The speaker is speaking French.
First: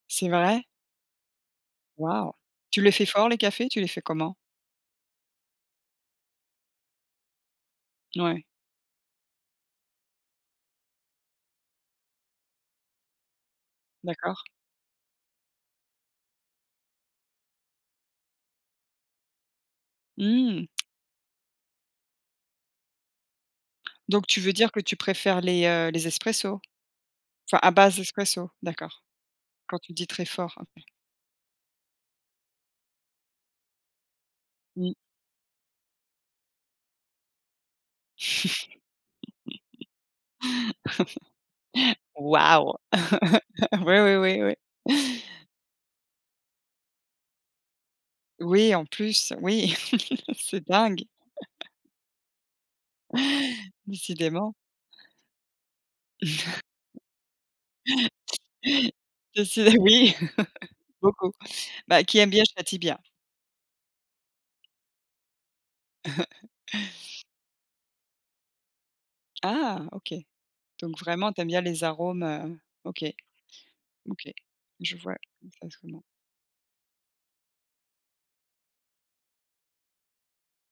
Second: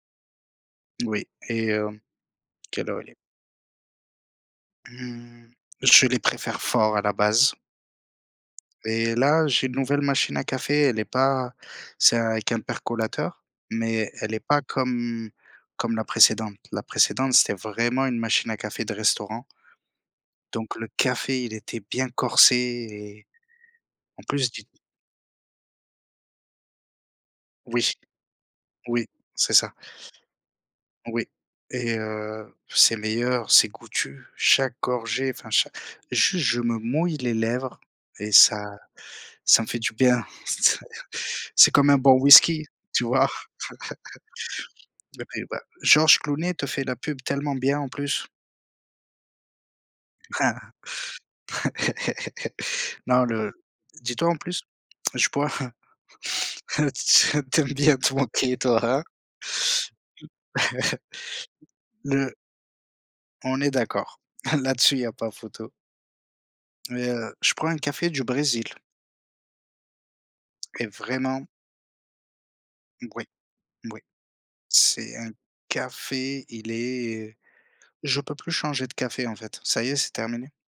C'est vrai? Oui et hem, Waouh! Tu quelle les heure fais il est? fort les cafés? Tu les fais comment? Mmh. Je les préfère fort à la base. Ouais. Et là, j'ai une nouvelle machine à café, elle est pas c'est avec un percolateur, mais elle est D'accord. pas comme comme la précédente. La précédente, c'était vraiment une machine à café de restaurant Mmh. donc le café, il était bien corsé et en Donc tu plus veux du dire que tu préfères les, heu, les espressos? Enfin à Oui. base espresso? D'accord, Oui, c'est ça. quand tu dis très fort, OK. Oui et heu, c'est meilleur, c'est goûtu. Chaque Mmh. gorgée, enfin cha juste, je me mouille les lèvres et ça ça me fait du bien. C c'est comme un bon whisky, Waouh! tu vois? Oui, oui, oui, oui. Et beh, bah, Georges Clooney te fait la pub tellement bien, en plus. Oui en plus, oui c'est dingue! Non le dis-toi en Décidément. plus, je bois hein t hein t tu aimes bien te moquer, toi, hein? Décidé oui, beaucoup. Bah, qui aime Le bien châtie bien. On est d'accord. Là-dessus, il y a pas photo. Et heu, je prends un café du Brésil. Ah OK. Et Donc vraiment, tu vraiment aimes bien les arômes, heu, OK, Oui, oui. OK, je vois C'est un exactement. café, il est, heu, je peux plus changer de café, en fait. Ça y est, c'est terminé.